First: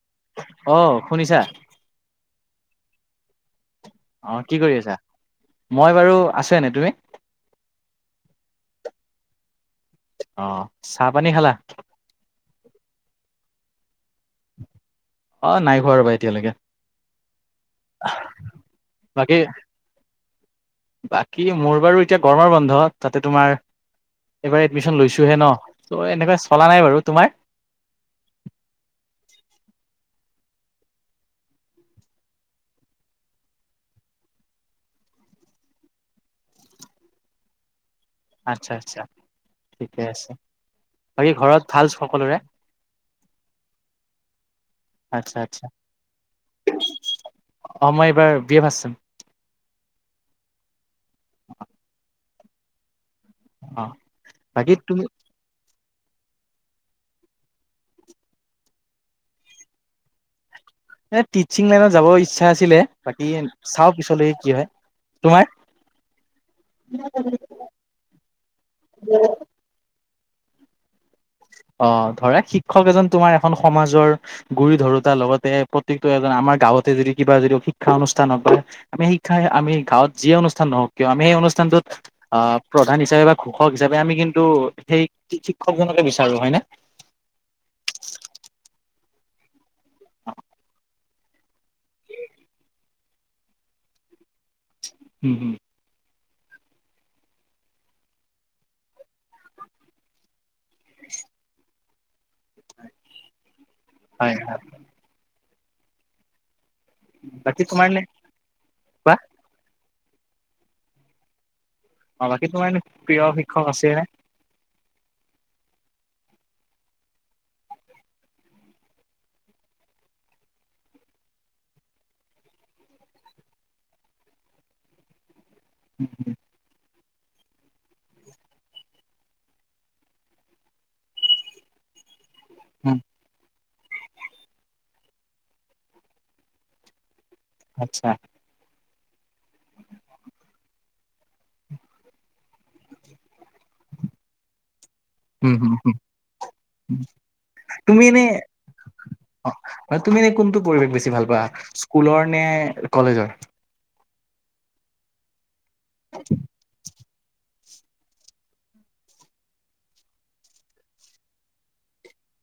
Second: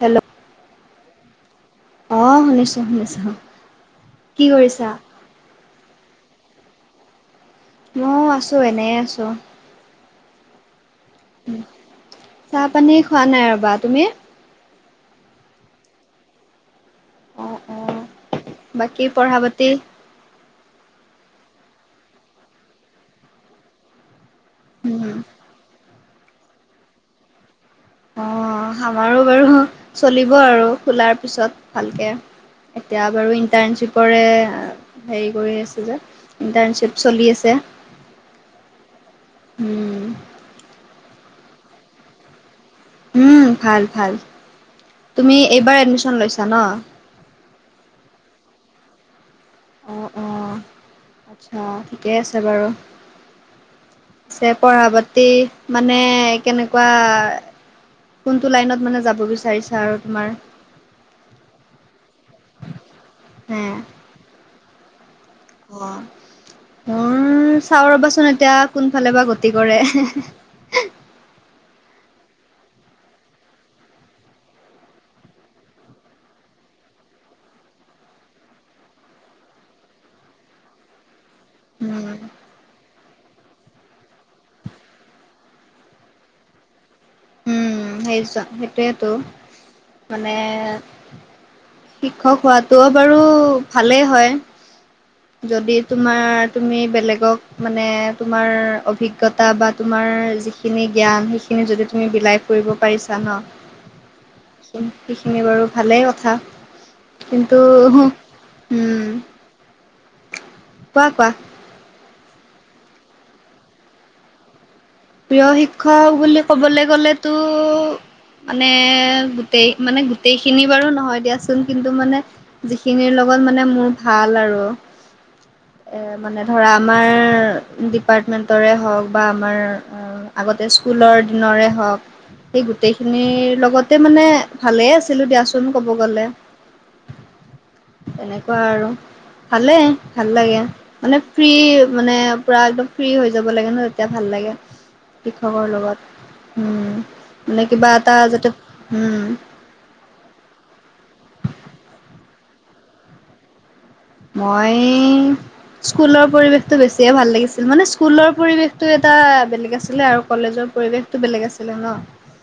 Hello অঁ শুনিছা? অ শুনিছোঁ শুনিছোঁ। অ কি কৰি আছা? মই বাৰু আছো এনে তুমি? মই আছোঁ এনেই আছোঁ। অ চাহ পানী খালা? চাহপানী খোৱা নাই ৰ'বা তুমি? অ নাই খোৱা আৰু বা এতিয়ালৈকে। অ অ পঢ়া বাকী? পাতি বাকী মোৰ বাৰু এতিয়া গৰমৰ বন্ধ তাতে তোমাৰ এইবাৰ এডমিশ্যন উম লৈছোঁহে ন ত' এনেকুৱৈ চলা নাই বাৰু। তোমাৰ? অ আমাৰো বাৰু চলিব আৰু খোলাৰ পিছত ভালকে। এতিয়া বাৰু ইণ্টাৰ্ণশ্বিপৰে হেৰি কৰি আছো যে, ইণ্টাৰ্ণশ্বিপ চলি আছে। আচ্ছা আচ্ছা ঠিকে উম আছে, বাকী ঘৰত ভাল সকলোৰে? উম ভাল ভাল, তুমি আচ্ছা আচ্ছা এইবাৰ এডমিশন লৈছা ন? অ মই এইবাৰ বিয় ভাচ- অঁ অঁ, আচ্ছা অঁ ঠিকেই আছে বাৰু- অ পিছে বাকী পঢ়া তুমি পতি মানে কেনেকুৱা? কোনটো লাইনত মানে যাব বিচাৰিছা আৰু তোমাৰ? এ টিচিং লাইনত যাব ইচ্ছা আছিলে বাকী হে চাও পিছলৈকে কি হয়। তোমাৰ অহ, মোৰ চাও ৰবাচোন এতিয়া কোনফালে বা গতি কৰে। অ ধৰা শিক্ষক এজন তোমাৰ এখন সমাজৰ- গুৰি ধৰোতাৰ লগতে প্ৰত্যেকটো এজন আমাৰ গাঁৱতে যদি কিবা যদি শিক্ষা অনুষ্ঠান নাপাই- আমি শিক্ষাই আমি গাঁৱত যিয়ে অনুষ্ঠান নহওক কিয় আমি সেই অনুষ্ঠানটোত- উম অ প্ৰধান হিচাপে বা ঘোষক হিচাপে আমি কিন্তু সেই শিক্ষকজনকে বিচাৰো হয় ন? সেইচোৱা সেইটোৱেতো, মানে- শিক্ষক হোৱাতটো বাৰু ভালেই হয়, উম হম যদি- তোমাৰ তুমি বেলেগক মানে তোমাৰ অভিজ্ঞতা - অভিজ্ঞতা বা তোমাৰ যিখিনি জ্ঞান সেইখিনি যদি তুমি বিলাই- কৰিব পাৰিছা ন, হয় হয় সেইখিনি বাৰু ভালেই কথা। কিন্তু, বাকী তোমাৰ নে উম। বা কোৱা কোৱা? অঁ বাকী তোমাৰ, এনে প্ৰিয় শিক্ষক আছে নে? প্ৰিয় শিক্ষক বুলি ক'বলৈ গ'লেতো- মানে গোটেই মানে গোটেইখিনি বাৰু নহয় দিয়াচোন কিন্তু মানে- যিখিনিৰ লগত মানে মোৰ ভাল আৰু- মানে ধৰা আমাৰ ডিপাৰ্টমেণ্টৰে হওক বা আমাৰ- আগতে স্কুলৰ দিনৰে হওক, সেই উম গোটেইখিনিৰ লগত- তাতে মানে ভালে আছিলো দিয়াচোন কব গ'লে। আচ্ছা। কোৱা আৰু? ভালে ভাল লাগে- মানে ফ্ৰী মানে পুৰা একদম ফ্ৰী হৈ যাব লাগে ন তেতিয়া ভাল লাগে। উম শিক্ষকৰ হুম হুম লগত, উমঁ, মানে কিবা এটা যাতে উম- হয় তুমি এনেই কোনটো পৰিৱেশ বেছি ভাল পোৱা, স্কুলৰ নে কলেজৰ? মই স্কুলৰ পৰিৱেশতটো বেছি- এতিয়া ভাল লাগিছিল মানে স্কুলৰ পৰিৱেশটো এটা বেলেগ আছিলে আৰু কলেজৰ পৰিৱেশতটো বেলেগ আছিলে ন।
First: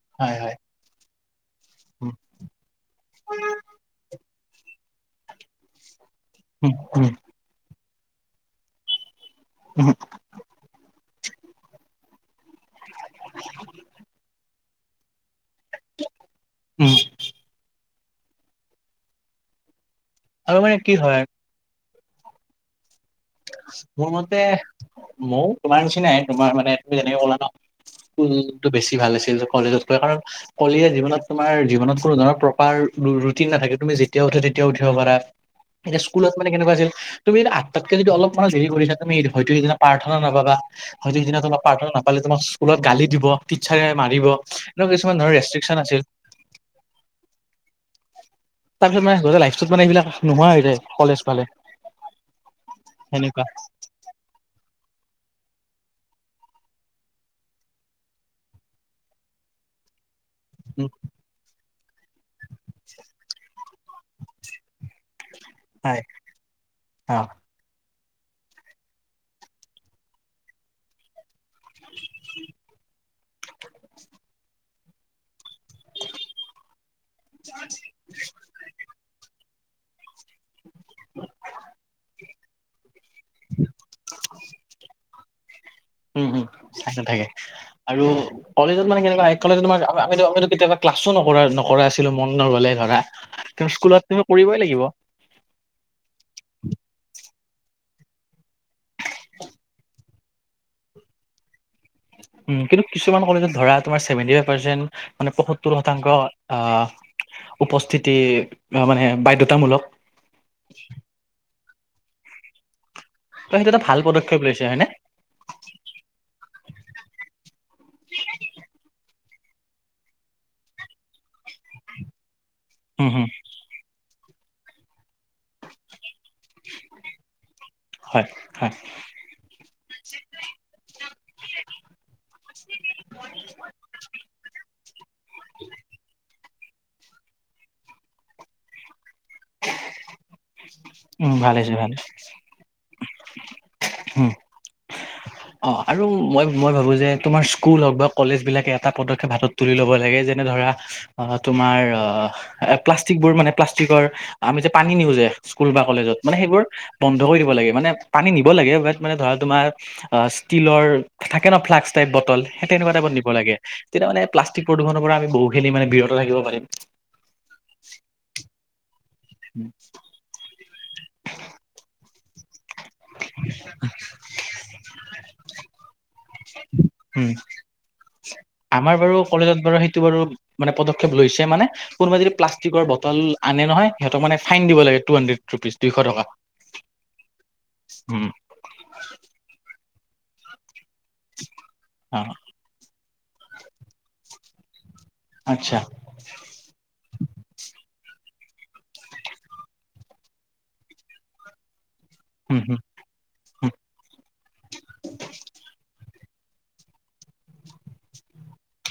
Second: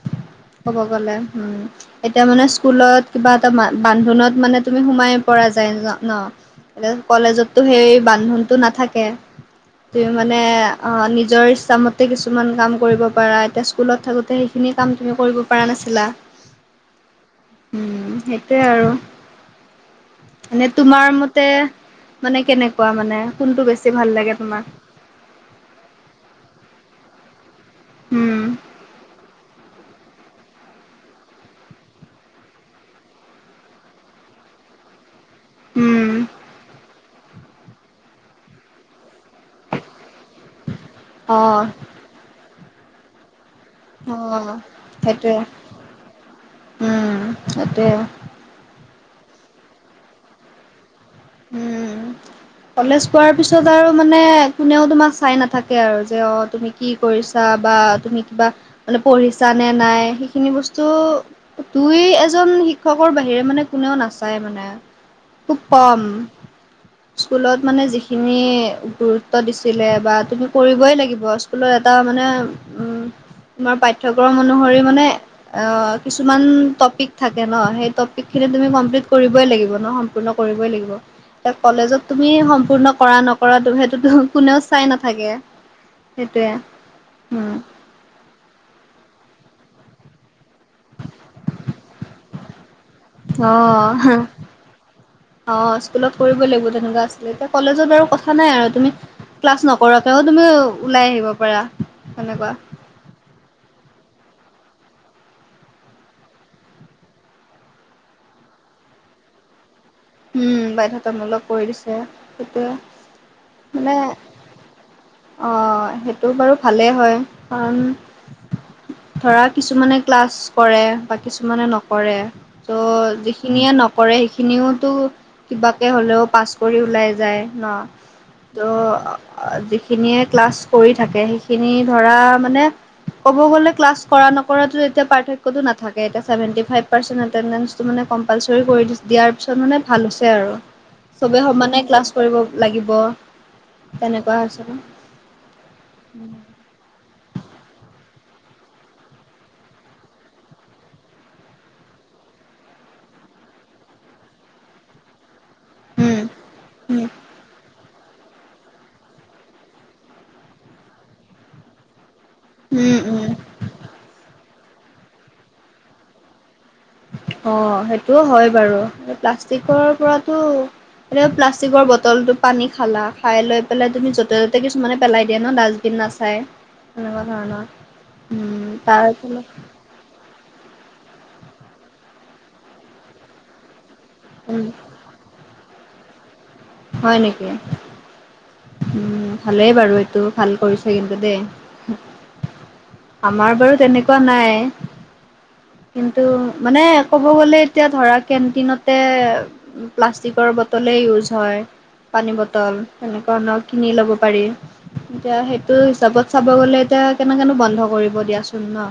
[unintelligible] হয় হয়। ক'ব গ'লে উম উম এতিয়া মানে স্কুলত কিবা এটা ম- বান্ধোনত মানে তুমি সোমাই পৰা যায় ন, উম এতিয়া উম কলেজত- টো সেই বান্ধোনটো নাথাকে, উম তোমাৰ- মানে নিজৰ ইচ্ছামতে কিছুমান কাম কৰিব পাৰা এতিয়া স্কুলত থাকোঁতে সেইখিনি কাম তুমি কৰিব পা- পাৰা নাছিলা, উম উম সেইটোৱে আৰু- আৰু মানে কি তোমাৰ হয় মতে, মানে কেনেকুৱা মানে কোনটো বেছি মোৰ ভাল মতে লাগে তোমাৰ? ময়ো তোমাৰ নিচিনাই তোমাৰ মানে তুমি যেনেকে ক'লা ন, উম, স্কুলতটো বেছি ভাল আছিল। কলেজত কাৰণ- কলিয়ে জীৱনত তোমাৰ জীৱনত কোনো ধৰণৰ প্ৰকাৰ ৰুটিন নাথাকে তুমি যেতিয়া উঠে তেতিয়াও উঠিব পাৰা। এতিয়া উম। স্কুলত মানে কেনেকুৱা আছিল তুমি আটতকে যদি অলপ- মানে দেৰি কৰিছা তুমি হয়তো সিদিনা প্ৰাৰ্থনা নাপাবা হয়তো সিদিনা তোমাক অ', প্ৰাৰ্থনা নাপালে তোমাক- কুলত গালি দিব। টিটছাৰে মাৰিব অ', এনেকুৱা কিছুমান ধৰ সেইটোৱে ৰেষ্ট্ৰিকচন আছিল। উম, সেইটোৱে তাপিছত মানে লাইফচটোত মানে এইবিলাক নোহোৱা হৈ যায় কলেজ পালে। উম। কলেজ পোৱাৰ সেনেকুৱা পিছত আৰু মানে- কোনেও তোমাক চাই নাথাকে আৰু যে অ তুমি কি কৰিছা বা তুমি কিবা- মানে পঢ়িছা নে নাই- সেইখিনি বস্তু উম দুই এজন শিক্ষকৰ বাহিৰে মানে কোনেও নাচায় মানে। খুব হয় কম অ স্কুলত মানে যিখ- খিনি গুৰুত্ব দিছিলে বা তুমি কৰিবই লাগিব। হলো এটা মানে উম' তোমাৰ পাঠ্যক্ৰম অনুসৰি মানে অঁ কিছুমান টপিক- থাকে ন সেই টপিকখিনি তুমি কমপ্লিট কৰিবই লাগিব ন সম্পূৰ্ণ কৰিবই লাগিব। [unintelligible] এ কলেজত তুমি সম্পূৰ্ণ কৰা নকৰাটো সেইটোটো কোনেও চাই নাথাকে। উম উম সেইটোৱে চাই নাথাকে উম আৰু- কলেজত মানে কেনেকুৱা কলেজত তোমাৰ আমিতো আমিটো কেতিয়াবা ক্লাছো নকৰা নকৰা আছিলো মন নগলে ধৰা। ত স্কুলত তুমি কৰিবৈই লাগিব। অঁ স্কুলত কৰিব লাগিব তেনেকুৱা আছিলে এতিয়া কলেজত আৰু কথা নাই আৰু তুমি- ক্লাছ নকৰাকেও তুমি ওলাই আহিব পাৰা। তেনেকুৱা। উম, কিন্তু- কিছুমান কলেজত ধৰা তুমাৰ ছেভেন্টি ফাইভ পাৰ্চেন্ট মানে পয়সত্তৰ শতাংশ আহ- উপস্থিতি মানে বাধ্যতামূলক। উম বাধ্যতামূলক কৰি দিছে সেইটোয়ে। ত সেইটো এটা ভাল পদক্ষেপ লৈছে হয় নে। অঁ সেইটো বাৰু ভালেই হয় কাৰণ- ধৰা কিছুমানে ক্লাছ কৰে বা কিছুমানে নকৰে। ত' উম হম যিখিনিয়ে নকৰে সেইখিনিওতো কিবাকে হলেও- পাছ কৰি ওলাই যায় ন, হয় হয় ত- যিখিনিয়ে ক্লাছ কৰি থাকে সেইখিনি ধৰা মানে ক'ব গলে ক্লাছ কৰা নকৰাটো এতিয়া পাৰ্থকয় এতিয়খ ছেভেণ্টি ফাইভ- পাৰ্চেন এটেডেন্সটো মানে কম্পালচৰি কৰি দিয়াৰ- ছত মানে ভাল হৈছে আৰু উম চবে ভাল হৈছে সমানে ভাল ক্লাছ কৰিব লাগিব। তেনেকুৱা হৈছে। অঁ আৰু মই মই ভাবো যে তোমাৰ স্কুল হওক বা কলেজ বিলাকে এটা পদক্ষেপ হাতত- তুলি ল'ব লাগে যেনে ধৰা, অঁ তোমাৰ অঁ এ প্লাষ্টিক বোৰ মানে প্লাষ্টিকৰ আমি যে পানী নিওঁ যে- স্কুল বা কলেজত উম মানে সেইবোৰ উম বন্ধ কৰি দিব লাগে মানে পানী নিব লাগে বাত মানে ধৰা তোমাৰ- অ ষ্টীলৰ থাকে ন ফ্লাক্কচ টাইপ বটল সেই তেনেকুৱা উম টাইপত উম নিব লাগে। তেতিয়া মানে প্লাষ্টিক প্ৰদূষণৰ পৰা আমি বহুখিনি মান বিৰত থাকিব পাৰিম। অঁ সেইটোও হয় বাৰু প্লাষ্টিকৰ পৰাতো- মানে প্লাষ্টিকৰ বটল টো পানী- খালা খাই লৈ পেলাই তুমি যতে ত'তে কিছুমানে পেলাই দিয়া ন ডাষ্টবিন নাচাই। তেনেকুৱা উম ধৰণৰ উম তাৰফলত- অ সেইটো বাৰু মানে পদক্ষেপ লৈছে মানে কোনোবাই যদি প্লাষ্টিকৰ বটল আনে নহয় সিহঁতক মানে উম, ফাইন দিব লাগে টু হাইড্ৰেট ৰুপিচ দুইশ টকা হয় নেকি উম উম ভালেই বাৰু এইটো ভাল কৰিছে কিন্তু দেই অ আমাৰ বাৰু তেনেকোৱা নাই আচ্ছা কিন্তু মানে ক'ব গ'লে এতিয়া ধৰা কেনটিনতে প্লাষ্টিকৰ বটলেই ইউজ হয় পানী উম বটল হম এনেকোৱা ধৰণৰ কিনি লব পাৰি এতিয়া সেইটো হিচাপত চাব গলে এতিয়া কেনেকেনো বন্ধ কৰিব দিয়াচোন ন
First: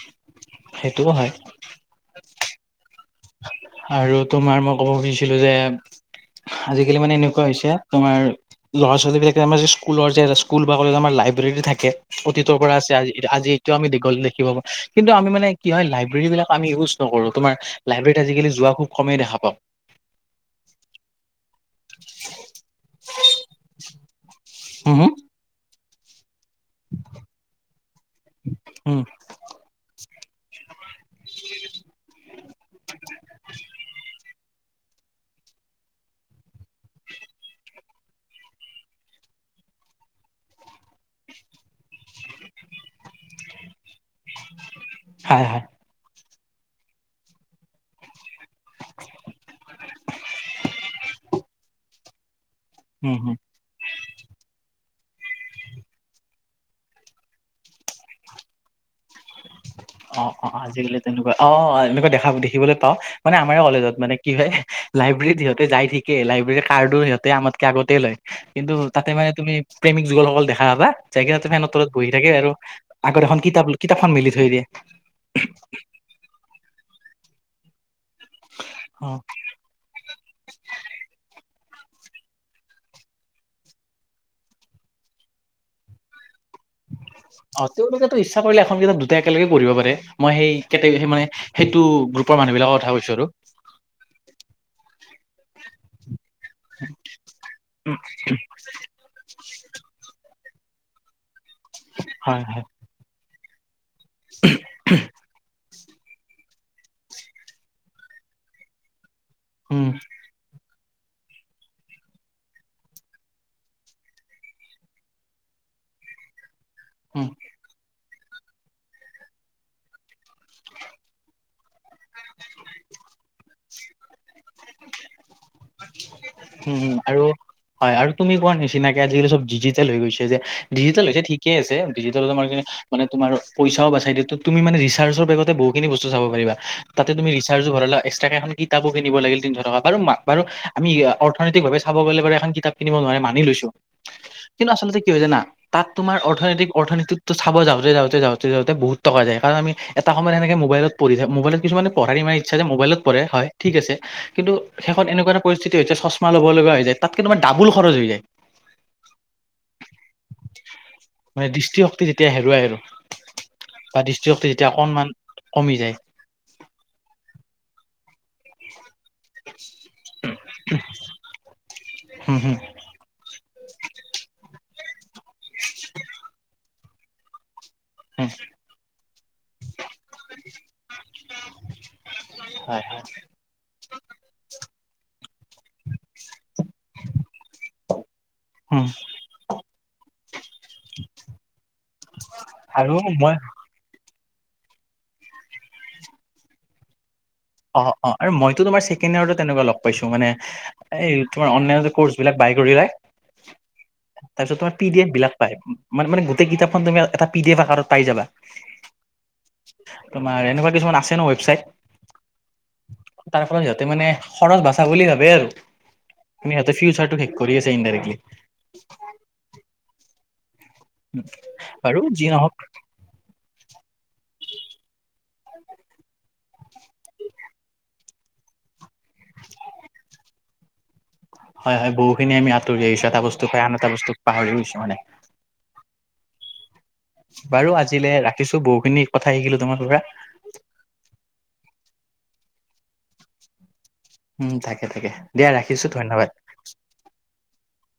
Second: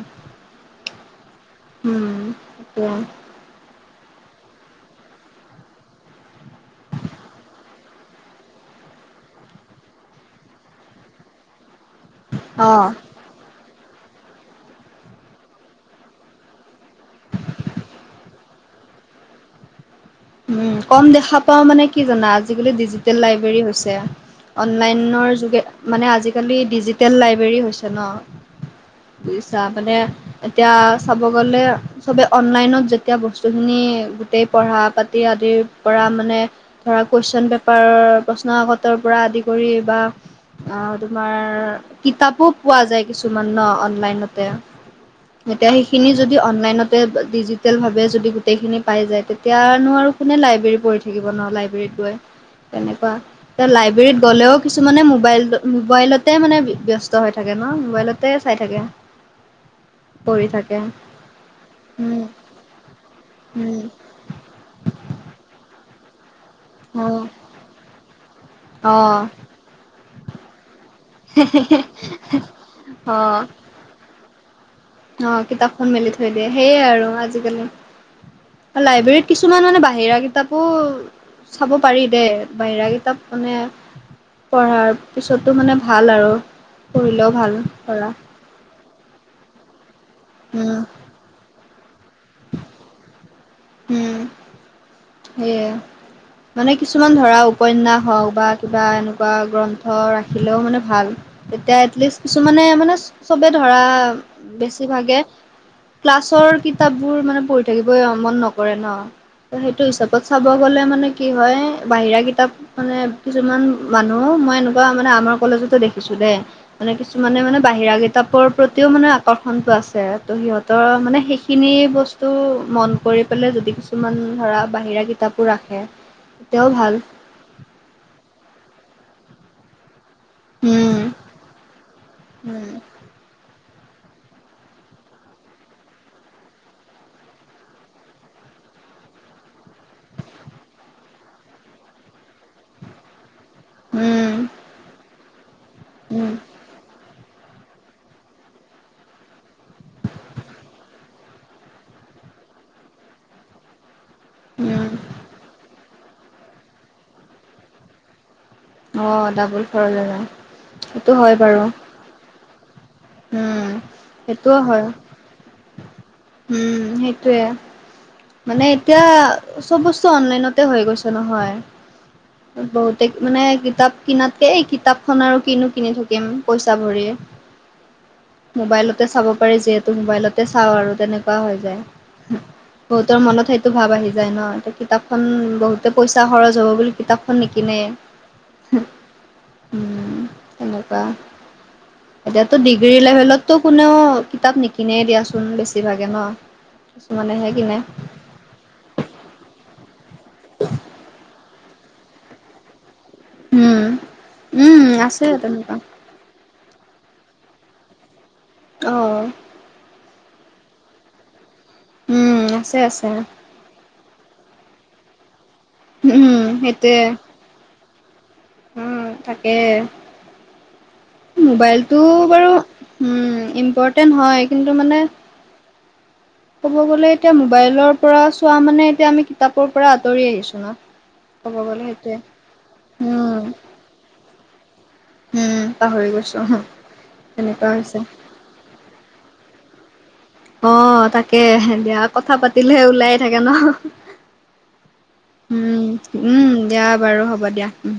সেইটোও হয় উম দিয়া আৰু তোমাৰ মই কব খুজিছিলো যে আজিকালি মানে এনেকোৱা হৈছে তোমাৰ ল'ৰা ছোৱালী বিলাকে আমাৰ স্কুলৰ যে স্কুল বা কলেজ আমাৰ লাইব্ৰেৰী থাকে অতীতৰ পৰা আছে অ'। আজি আজি এটোও আমি দেখিব পা কিন্তু আমি মানে কি হয় লাইব্ৰেৰী বিলাক আমি ইউজ নকৰো তোমাৰ লাইব্ৰেৰীত আজিকালি যোৱা খুব কমেই দেখা পাও উ কম দেখা পাও মানে কি জানা আজিকালি ডিজিটেল লাইব্ৰেৰী হৈছে হম হম অনলাইনৰ যোগে মানে আজিকালি ডিজিটেল লাইব্ৰেৰী হৈছে ন উম বুজিছা মানে এতিয়া চাব গলে চবে অনলাইনত যেতিয়া বস্তুখিনি গোটেই পঢ়া বাত সেই আদিৰ পৰা মানে ধৰা কুৱেশন পেপাৰৰ প্ৰশ্নকাকতৰ পৰা আদি কৰি বা অহ তোমাৰ কিতাপো পোৱা যায় কিছুমান ন অনলাইনতে হয় হয় এতিয়া সেই খিনি যদি অনলাইনতে ডিজিটেলভাৱে যদি গোটেইখিনি পাই যায় তেতিয়া মানুহ আৰু কোনে লাইব্ৰেৰী পঢ়ি থাকিব ন লাইব্ৰেৰীত গৈ তেনেকোৱা উম হম এ লাইব্ৰেৰীত গ'লেও কিছুমানে মোবাইলতো মোবাইলতে মানে ব্যস্ত হৈ থাকে ন মোবাইল তে চাই থাকে অ পঢ়ি অ থাকে আজিকালি তেনেকোৱা অ অ এনেকোৱা উম দেখা দেখিবলৈ পাও মানে আমাৰে উম কলেজত মানে কি হয় লাইব্ৰেৰীত সিহঁতে যাই ঠিকে লাইব্ৰেৰীত কাৰ্ডো অ সিহঁতে আমাতকে আগতেই লয় কিন্তু অ তাতে মানে তুমি প্ৰেমিক যুগলসকল দেখা পাবা যাই কিনে ফেনৰ তলত বহি থাকে আৰু অ আগত এখন কিতাপ কিতাপখন মিলি থৈ দিয়ে অ কিতাপখন মেলি থৈ দিয়ে সেইয়ে আৰু আজিকালি অ লাইব্ৰেৰীত কিছু কিছুমান মানে বাহিৰা কিতাপো চাব পাৰি দেই বাহিৰা কিতাপ মানে পঢ়াৰ পিছতো মানে ভাল আৰু পঢ়িলেও ভাল পঢ়া মন কৰিলে এখন কিতাপ দুটাই একেলগে পঢ়িব পাৰে মই সেই উম কেটেগৰি মানে সেইটো গ্ৰুপৰ মানুহবিলাকৰ কথা কৈছো আৰু উম সেয়ে মানে কিছুমান ধৰা উপন্যাস হওক বা কিবা এ বা গ্ৰন্থ ৰাখিলেও মানে ভাল তেতিয়া এটলিষ্ট হয় কিছুমানে হয় মানে চবে ধৰা বেচি ভাগে ক্লাছৰ কিতাপবোৰ মানে পঢ়ি থাকিবই মন ন কৰে ন সেইটো উম হিচাপত চাব গলে মানে কি হয় বাহিৰা কিতাপ মানে কিছুমান মানুহ মই এনেকোৱা মানে আমাৰ কলেজতে দেখিছো দেই মানে উম কিছুমানে মানে বাহিৰা কিতাপৰ প্ৰতিও মানে আকৰ্ষণটো আছে ত' সিহঁতৰ মানে সেই খিনি বস্তু মন কৰি পেলাই যদি কিছুমান ধৰা বাহিৰা কিতাপ উম আৰু হয় আৰু তুমি কোৱা নিচিনাকে আজিকালি চব ডিজিটেল হৈ গৈছে যে। উম ডিজিটেল হৈছে ঠিকে আছে ডিজিটেল হৈ আমাৰ কেনে উম মানে তোমাৰ পইচাও বাচাই দিয়ে তু তুমি মানে ৰিচাৰ্জো বেগতে বহুখিনি বস্তু চাব পাৰিবা। তাতে তুমি ৰিচাৰ্জো ভৰালা এক্সট্ৰাকে এখন কিতাপো কিনিব লাগিল তিনশ টকা বাৰু মা বাৰু আমি অৰ্থনৈতিক ভাৱে চাব গ'লে বাৰু এখন কিতাপ কিনিব নোৱাৰে মানি লৈছোঁ। উম কিন্তু আচলতে কি হয় জানা তাত তোমাৰ উম অৰ্থনৈতিক অৰ্থনীতিত টো চাব যাওঁতে যাওঁতে যাওঁতে যাওঁতে বহুত টকা যায় কাৰণ আমি এটা সময়ত হেনেকে মোবাইলত পঢ়ি থা মোবাইলত কিছুমানে পঢ়াৰ ইমান ই ইচ্ছা যে মোবাইলত পঢ়ে হয় ঠিক আছে কিন্তু উম শেষত এনেকুৱা এটা পৰিস্থিতি এতিয়া চ্ছমা ল'ব লগা হৈ যায় তাতকে তোমাৰ ডাবুল খৰচ হৈ যায়। অ ডাবুল খৰচ হৈ যায়। মানে দৃষ্টিশক্তি যেতিয়া হেৰুৱাই আৰু। উম বা দৃষ্টিশক্তি সেইটোও যেতিয়া হয় অকনমান কমি যায়। উম সেইটোৱে। মানে এতিয়া চব বস্তু অনলাইনতে হৈ গৈছে নহয়। হুম হুম। বহুতে মানে কিতাপ কিনাতকে এই কিতাপখন আৰু কিনো কিনি থাকিম। পইচা ভৰি হুম মোবাইলতে চাব পাৰি যিহে তু মোবাইলতে চাওঁ আৰু তেনেকুৱা হৈ যায়। হয় হয় বহুতৰ মনত সেই টো ভাব আহি যায় ন এতিয়া কিতাপখন বহুতে পইচা খৰচ হ'ব বুলি কিতাপখন নিকিনে। হোঁ হুম উম, তেনেকুৱা এতিয়াতো আৰু ডিগ্ৰী মই লেভেলতটো কোনেও কিতাপ নিকিনে দিয়াচোন বেছিভাগে ন? কিছুমানেহে কিনে অ অ আৰু মইতো তোমাৰ ছেকেণ্ড ইয়েৰটো তেনেকুৱা লগ পাইছোঁ মানে এই তোমাৰ অনলাইনতে কৌৰ্চ বিলাক বায় কৰি লয়। উম তাৰপিছত তোমাৰ উম পি ডি এফ আছে বিলাক পায় তেনেকুৱা। মানে মানে গো গোটেই কিতাপখন তুমি এটা পি ডি এফ আকাৰত পাই যাবা। অহ। তোমাৰ এনেকুৱা কিছুমান আছে ন ৱেবচাইট। উম আছে আছে। তাৰ ফলত সিহঁতে মানে খৰচ বাচা বুলি ভাবে আৰু উম, কিন্তু সিহঁতে সেইটোৱে ফিউচাৰটো শেষ কৰি আছে ইনদাইৰেকলী। উম তাকে, বাৰু মোবাইলটো যি বাৰু নহওক উম ইম্পৰ্টেণ্ট হয় কিন্তু মানে [unintelligible] ক'ব গ'লে এতিয়া মোবাইলৰ পৰা চোৱা মানে এতিয়া আমি কিতাপৰ পৰা আঁতৰি আহিছোঁ না। হয় হয় বহুখিনি আমি আঁতৰি আহিছোঁ এটা উম, বস্তু পাই আন এটা বস্তু পাহৰি গৈছোঁ মানে। উম পাহৰি গৈছোঁ উমহ। বাৰু আজিলে ৰাখিছোঁ বহুখিনি কথা শিকিলোঁ তোমাৰ পৰা। অহ তাকেহে বেয়া কথা পাতিলে ওলায়ে থাকে ন? উম থাকে থাকে দিয়া উম, ৰাখিছোঁ ধন্যবাদ। উম, দিয়া বাৰু হ'ব দিয়া উম।